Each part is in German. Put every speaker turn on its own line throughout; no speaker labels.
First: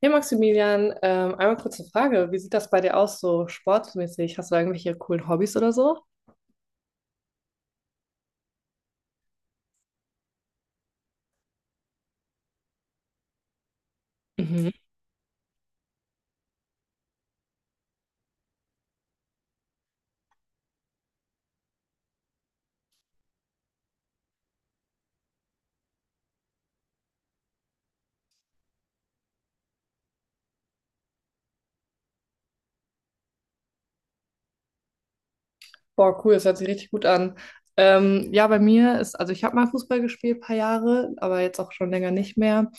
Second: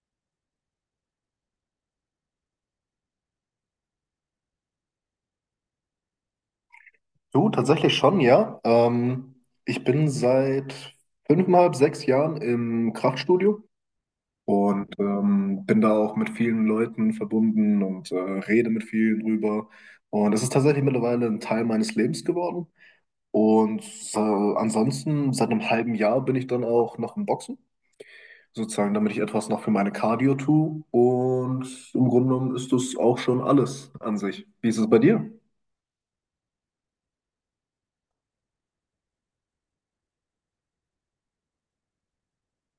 Hey Maximilian, einmal kurze Frage. Wie sieht das bei dir aus, so sportmäßig? Hast du da irgendwelche coolen Hobbys oder so?
Du, tatsächlich schon, ja. Ich bin seit fünfeinhalb, sechs Jahren im Kraftstudio und bin da auch mit vielen Leuten verbunden und rede mit vielen drüber. Und es ist tatsächlich mittlerweile ein Teil meines Lebens geworden. Und ansonsten, seit einem halben Jahr bin ich dann auch noch im Boxen, sozusagen, damit ich etwas noch für meine Cardio tue. Und im Grunde genommen ist das auch schon alles an sich. Wie ist es bei dir?
Boah, cool, das hört sich richtig gut an. Ja, bei mir ist, also ich habe mal Fußball gespielt, ein paar Jahre, aber jetzt auch schon länger nicht mehr.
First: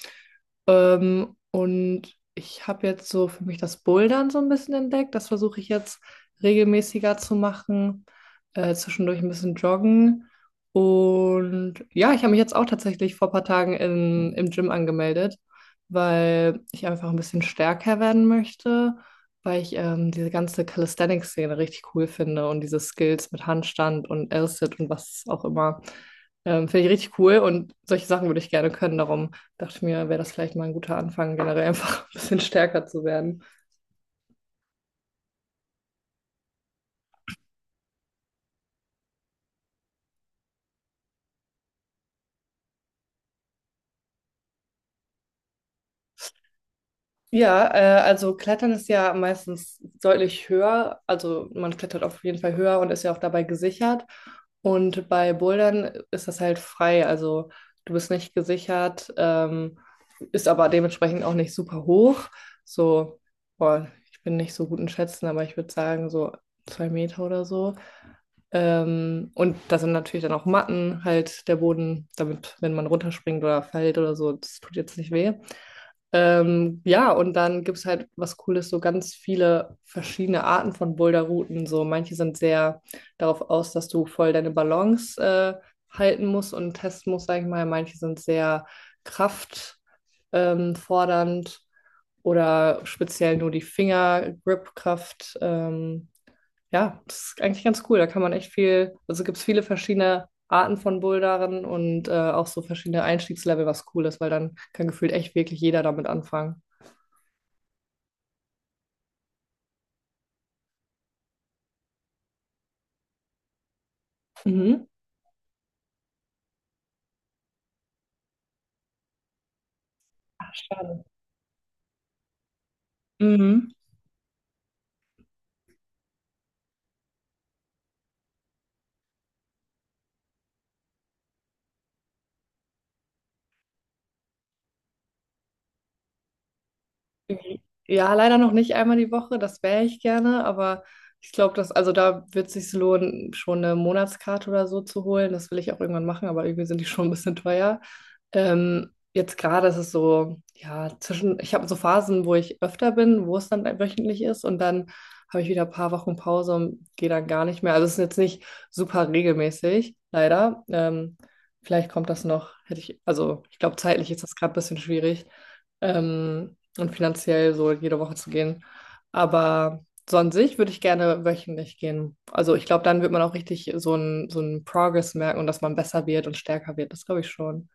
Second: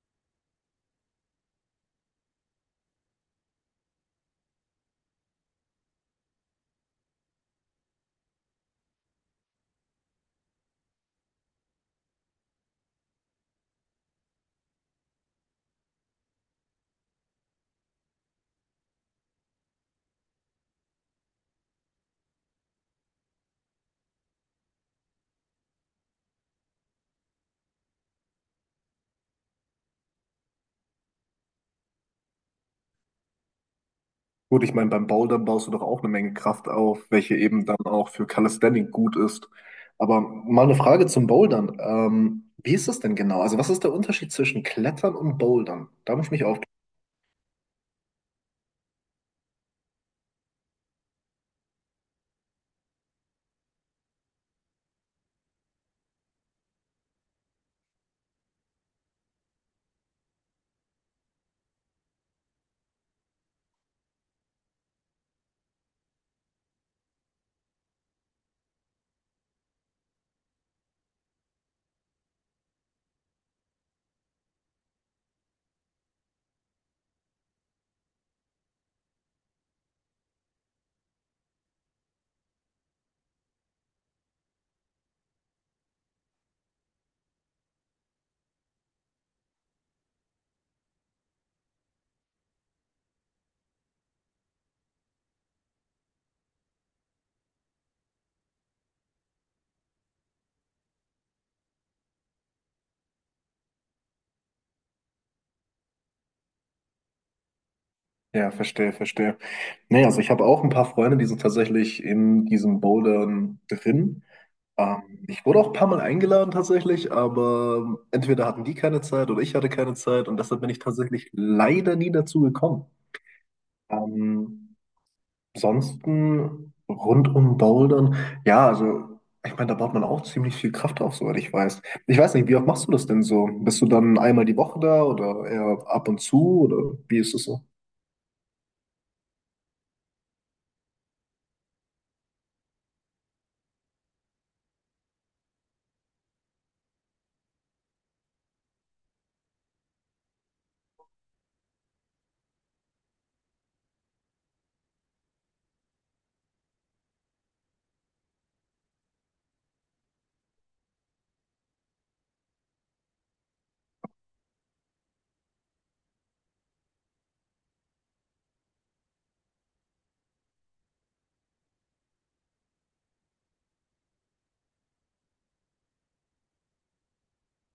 Und ich habe jetzt so für mich das Bouldern so ein bisschen entdeckt. Das versuche ich jetzt regelmäßiger zu machen, zwischendurch ein bisschen joggen. Und ja, ich habe mich jetzt auch tatsächlich vor ein paar Tagen im Gym angemeldet, weil ich einfach ein bisschen stärker werden möchte, weil ich diese ganze Calisthenics-Szene richtig cool finde und diese Skills mit Handstand und L-Sit und was auch immer. Finde ich richtig cool und solche Sachen würde ich gerne können. Darum dachte ich mir, wäre das vielleicht mal ein guter Anfang, generell einfach ein bisschen stärker zu werden.
Gut, ich meine, beim Bouldern baust du doch auch eine Menge Kraft auf, welche eben dann auch für Calisthenics gut ist. Aber mal eine Frage zum Bouldern. Wie ist das denn genau? Also was ist der Unterschied zwischen Klettern und Bouldern? Da muss ich mich auf.
Ja, also Klettern ist ja meistens deutlich höher. Also man klettert auf jeden Fall höher und ist ja auch dabei gesichert. Und bei Bouldern ist das halt frei. Also du bist nicht gesichert, ist aber dementsprechend auch nicht super hoch. So, boah, ich bin nicht so gut in Schätzen, aber ich würde sagen so 2 Meter oder so. Und da sind natürlich dann auch Matten, halt der Boden, damit, wenn man runterspringt oder fällt oder so, das tut jetzt nicht weh. Ja, und dann gibt es halt was Cooles, so ganz viele verschiedene Arten von Boulderrouten. So manche sind sehr darauf aus, dass du voll deine Balance halten musst und testen musst, sag ich mal. Manche sind sehr kraftfordernd fordernd oder speziell nur die Fingergripkraft, ja, das ist eigentlich ganz cool. Da kann man echt viel, also gibt es viele verschiedene Arten von Bouldern und auch so verschiedene Einstiegslevel, was cool ist, weil dann kann gefühlt echt wirklich jeder damit anfangen.
Ja, verstehe, verstehe. Nee, also ich habe auch ein paar Freunde, die sind tatsächlich in diesem Bouldern drin.
Mhm.
Ich wurde auch ein paar Mal eingeladen tatsächlich, aber entweder hatten die keine Zeit oder ich hatte keine Zeit und
Ach,
deshalb bin ich
schade.
tatsächlich leider nie dazu gekommen.
Mhm.
Ähm, Ansonsten rund um Bouldern, ja, also ich meine, da baut man auch ziemlich viel Kraft auf, soweit ich weiß. Ich weiß nicht, wie oft machst du das denn so? Bist du dann einmal die Woche da oder eher ab und zu oder wie ist es so?
Ja, leider noch nicht einmal die Woche, das wäre ich gerne, aber ich glaube, dass, also da wird es sich lohnen, schon eine Monatskarte oder so zu holen. Das will ich auch irgendwann machen, aber irgendwie sind die schon ein bisschen teuer. Jetzt gerade ist es so, ja, zwischen, ich habe so Phasen, wo ich öfter bin, wo es dann wöchentlich ist und dann habe ich wieder ein paar Wochen Pause und gehe dann gar nicht mehr. Also es ist jetzt nicht super regelmäßig, leider. Vielleicht kommt das noch, hätte ich, also ich glaube, zeitlich ist das gerade ein bisschen schwierig, und finanziell so jede Woche zu gehen. Aber so an sich würde ich gerne wöchentlich gehen. Also ich glaube, dann wird man auch richtig so einen Progress merken und dass man besser wird und stärker wird. Das glaube ich schon.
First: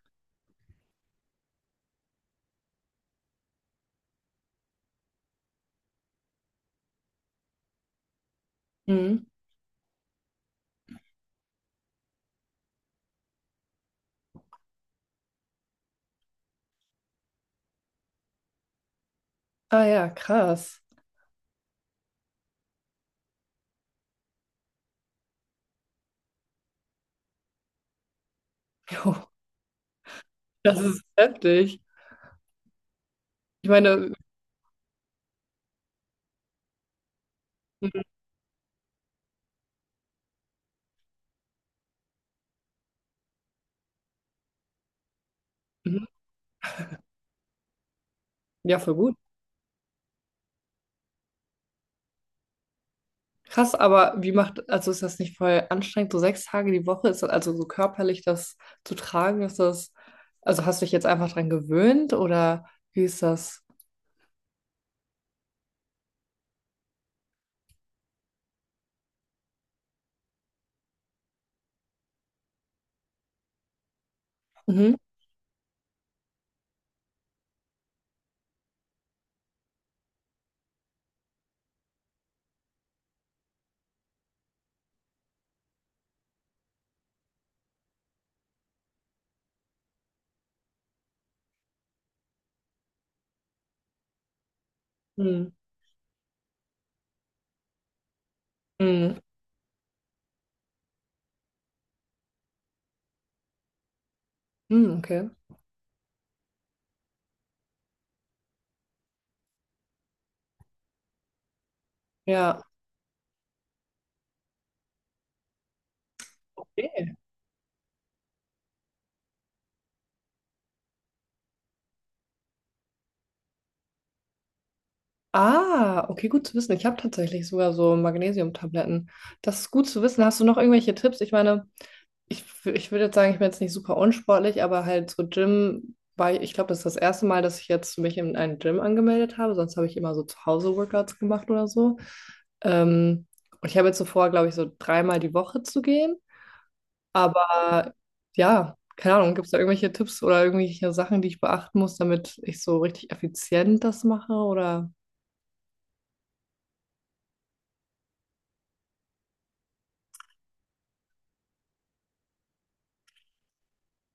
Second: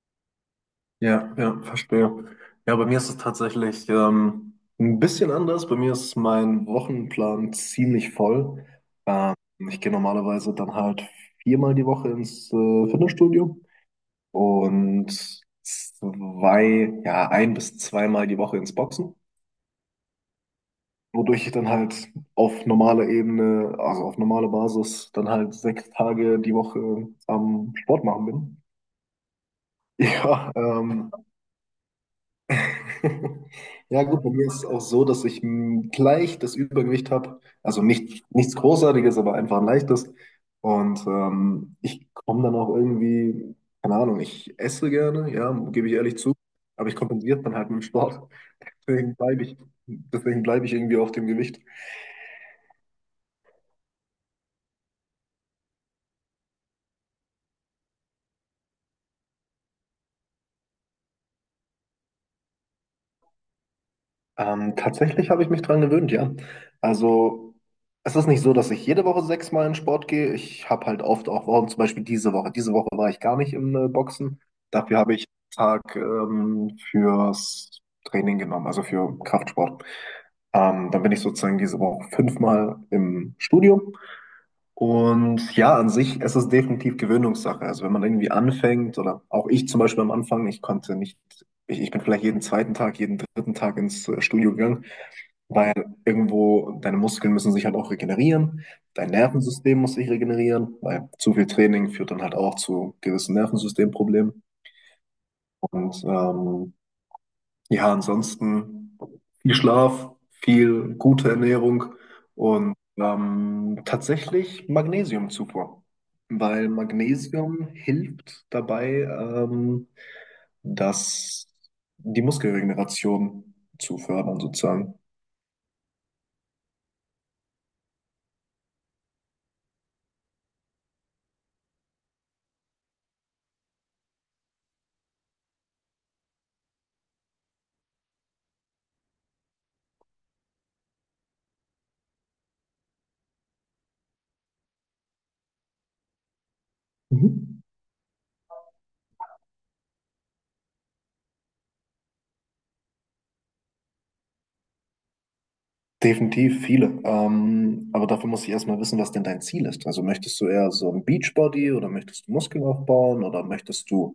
Ja, ja, verstehe. Ja, bei mir ist es tatsächlich ein bisschen anders. Bei mir ist mein Wochenplan ziemlich voll.
Mhm.
Ähm, Ich gehe normalerweise dann halt viermal die Woche ins Fitnessstudio. Und zwei, ja, ein bis zweimal die Woche ins Boxen,
Ah ja, krass.
wodurch ich dann halt auf normaler Ebene, also auf normaler Basis, dann halt sechs Tage die Woche am Sport machen bin.
Jo,
Ja,
das ist heftig. Ich
ja
meine,
gut, bei mir ist es auch so, dass ich leicht das Übergewicht habe. Also nicht, nichts Großartiges, aber einfach ein leichtes. Und ich komme dann auch irgendwie, keine Ahnung, ich esse gerne, ja, gebe ich
mhm,
ehrlich zu, aber ich kompensiere es dann halt mit dem Sport.
ja, voll gut.
Deswegen bleibe ich, deswegen bleibe ich irgendwie auf dem Gewicht.
Krass, aber wie macht, also ist das nicht voll anstrengend, so 6 Tage die Woche, ist das also so körperlich das zu tragen, ist das, also hast du dich jetzt einfach dran gewöhnt oder wie ist das?
Tatsächlich habe ich mich dran gewöhnt, ja. Also es ist nicht so, dass ich jede Woche sechsmal in Sport gehe. Ich habe halt oft auch Wochen, zum Beispiel diese Woche. Diese Woche war ich gar nicht im Boxen.
Mhm.
Dafür habe ich einen Tag fürs Training genommen, also für Kraftsport. Dann bin ich sozusagen diese Woche fünfmal im Studio. Und ja, an sich, es ist definitiv Gewöhnungssache. Also wenn man irgendwie anfängt, oder auch ich zum Beispiel am Anfang, ich konnte nicht, ich bin vielleicht jeden zweiten Tag, jeden dritten Tag ins Studio gegangen,
Mhm.
weil irgendwo deine Muskeln müssen sich halt auch regenerieren, dein
Mhm.
Nervensystem muss sich regenerieren, weil zu viel Training führt dann halt auch zu gewissen Nervensystemproblemen.
Mhm, okay.
Und ja, ansonsten viel Schlaf, viel gute Ernährung
Ja.
und tatsächlich Magnesiumzufuhr, weil
Okay.
Magnesium hilft dabei, dass die Muskelregeneration zu fördern sozusagen.
Ah, okay, gut zu wissen. Ich habe tatsächlich sogar so Magnesiumtabletten. Das ist gut zu wissen. Hast du noch irgendwelche Tipps? Ich meine, ich würde jetzt sagen, ich bin jetzt nicht super unsportlich, aber halt so Gym war ich, ich glaube, das ist das erste Mal, dass ich jetzt mich in einen Gym angemeldet habe. Sonst habe ich immer so zu Hause Workouts gemacht oder so. Ähm, und ich habe jetzt so vor, glaube ich, so dreimal die Woche zu gehen.
Mhm.
Aber ja, keine Ahnung, gibt es da irgendwelche Tipps oder irgendwelche Sachen, die ich beachten muss, damit ich so richtig effizient das mache oder?
Definitiv viele. Aber dafür muss ich erstmal wissen, was denn dein Ziel ist. Also möchtest du eher so ein Beachbody oder möchtest du Muskeln aufbauen oder möchtest du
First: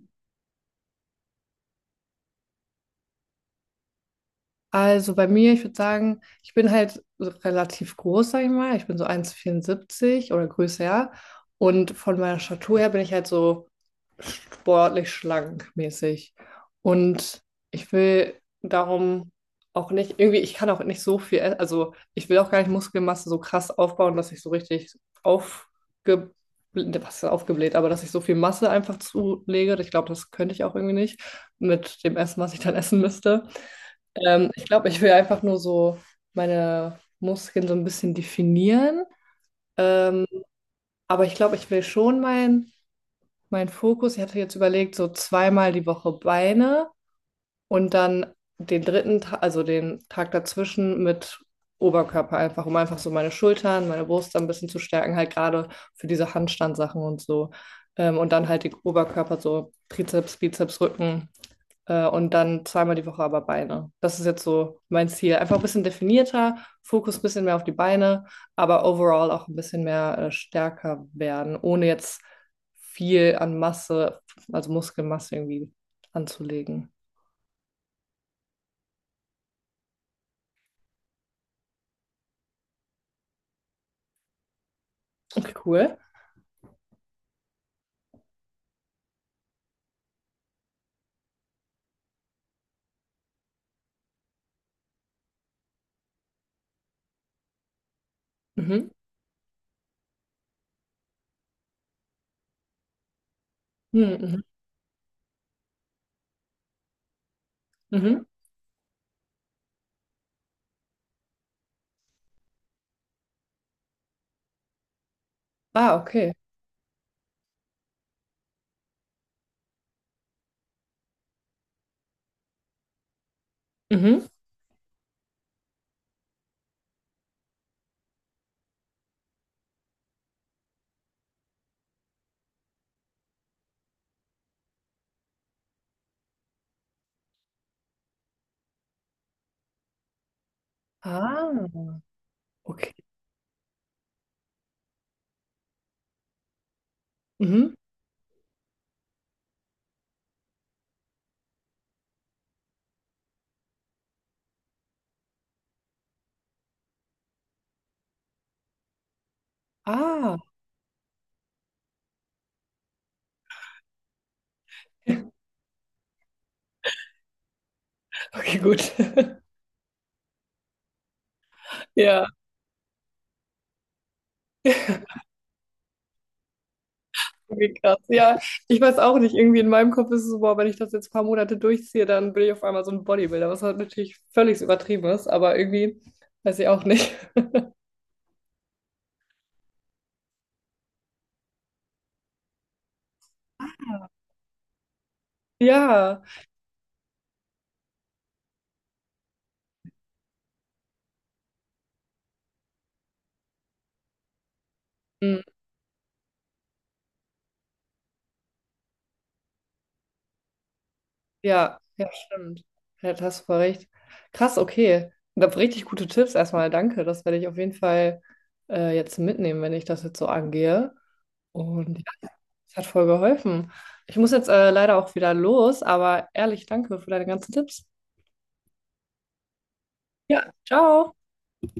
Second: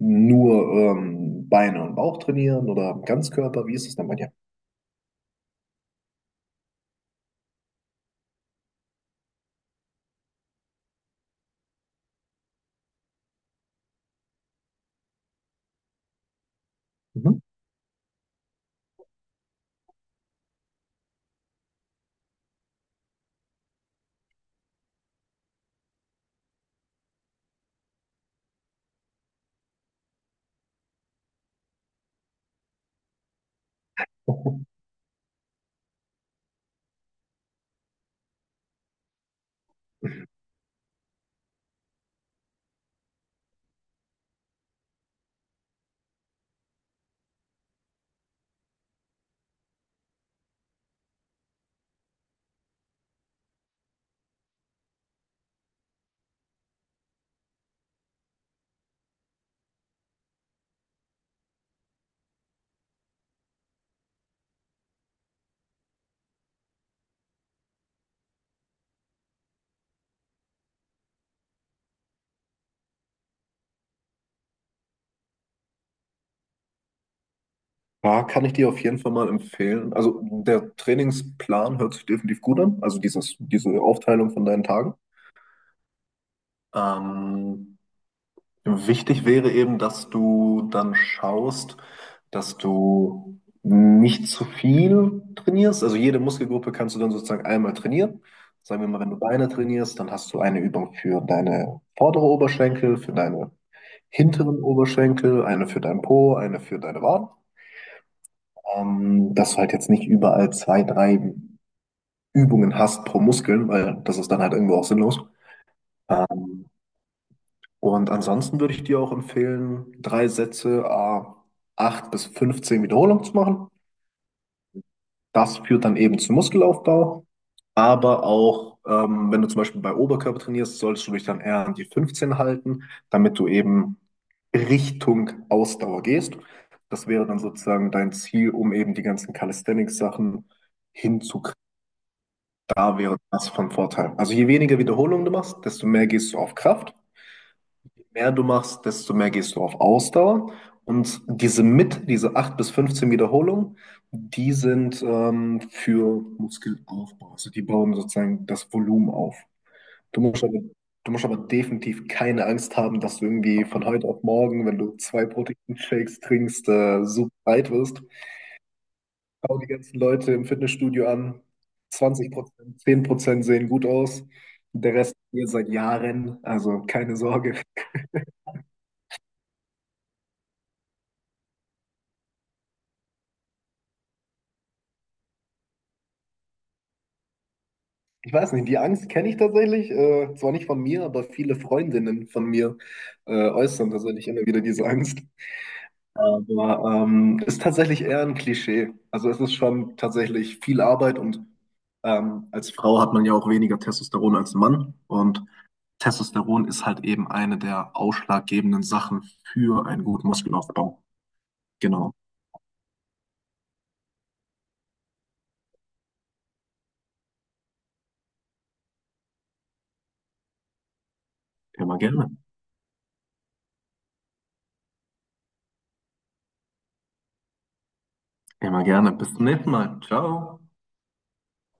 nur Beine und Bauch trainieren oder Ganzkörper? Wie ist es denn bei dir?
Also bei mir, ich würde sagen, ich bin halt so relativ groß, sag ich mal. Ich bin so 1,74 oder größer. Ja. Und von meiner Statur her bin ich halt so sportlich schlank mäßig.
Mhm.
Und ich will darum auch nicht, irgendwie, ich kann auch nicht so viel, also ich will auch gar nicht Muskelmasse so krass aufbauen, dass ich so richtig aufge, was ist aufgebläht, aber dass ich so viel Masse einfach zulege. Ich glaube, das könnte ich auch irgendwie nicht mit dem Essen, was ich dann essen müsste. Ich glaube, ich will einfach nur so meine Muskeln so ein bisschen definieren. Ähm, aber ich glaube, ich will schon mein Fokus, ich hatte jetzt überlegt, so zweimal die Woche Beine und dann den dritten Tag, also den Tag dazwischen mit Oberkörper einfach, um einfach so meine Schultern, meine Brust ein bisschen zu stärken, halt gerade für diese Handstandsachen und so. Und dann halt den Oberkörper, so Trizeps, Bizeps, Rücken, und dann zweimal die Woche aber Beine. Das ist jetzt so mein Ziel. Einfach ein bisschen definierter, Fokus ein bisschen mehr auf die Beine, aber overall auch ein bisschen mehr, stärker werden, ohne jetzt viel an Masse, also Muskelmasse irgendwie anzulegen.
Ja, kann ich dir auf jeden Fall mal empfehlen. Also der Trainingsplan hört sich definitiv gut an, also dieses, diese Aufteilung von deinen Tagen.
Okay, cool.
Ähm, Wichtig wäre eben, dass du dann schaust, dass du nicht zu viel trainierst. Also jede Muskelgruppe kannst du dann sozusagen einmal trainieren. Sagen wir
Mhm.
mal, wenn du Beine trainierst, dann hast du eine Übung für deine vordere Oberschenkel, für deine
Mhm, mhm,
hinteren Oberschenkel, eine für deinen Po, eine für deine Waden.
mhm.
Dass du halt jetzt nicht überall zwei, drei Übungen hast pro Muskeln, weil das ist dann halt irgendwo auch sinnlos.
Ah, okay.
Ähm, und ansonsten würde ich dir auch empfehlen, drei Sätze, 8 bis 15 Wiederholungen zu machen.
Mhm.
Das führt dann eben zum Muskelaufbau. Aber auch, wenn du zum Beispiel bei Oberkörper trainierst, solltest du dich dann eher an die 15 halten, damit du eben Richtung Ausdauer gehst. Das wäre dann sozusagen dein Ziel, um eben die ganzen Calisthenics-Sachen
Ah,
hinzukriegen.
okay.
Da wäre das von Vorteil. Also je weniger Wiederholungen du machst, desto mehr gehst du auf Kraft.
Mhm.
Je mehr du machst, desto mehr gehst du auf Ausdauer. Und diese mit, diese 8 bis 15 Wiederholungen, die sind für Muskelaufbau. Also die bauen sozusagen das Volumen auf. Du
Ah,
musst aber, du musst aber definitiv keine Angst haben, dass du irgendwie von heute auf morgen, wenn du zwei Proteinshakes trinkst, super breit wirst.
okay, gut.
Schau die ganzen Leute im Fitnessstudio an.
Ja.
Zwanzig Prozent, 10% sehen gut aus. Der Rest hier seit Jahren, also keine Sorge.
Irgendwie krass. Ja, ich weiß auch nicht. Irgendwie in meinem Kopf ist es so, boah, wenn ich das jetzt ein paar Monate durchziehe, dann bin ich auf einmal so ein Bodybuilder, was halt natürlich völlig übertrieben ist, aber irgendwie weiß ich auch nicht.
Ich weiß nicht, die Angst kenne ich tatsächlich. Zwar nicht von mir, aber viele Freundinnen von mir äußern tatsächlich immer wieder diese Angst.
Ja.
Aber ist tatsächlich eher ein Klischee. Also es ist schon tatsächlich viel Arbeit und als Frau hat man ja auch weniger Testosteron als Mann.
Hm,
Und Testosteron ist halt eben eine der ausschlaggebenden Sachen für einen guten Muskelaufbau.
ja, ja,
Genau.
stimmt. Ja, da hast du voll recht. Krass, okay. Und da richtig gute Tipps erstmal. Danke. Das werde ich auf jeden Fall, jetzt mitnehmen, wenn ich das jetzt so angehe.
Immer
Und ja,
gerne.
das hat voll geholfen. Ich muss jetzt, leider auch wieder los, aber ehrlich, danke für deine ganzen Tipps.
Immer gerne. Bis zum nächsten Mal.
Ja,
Ciao.
ciao.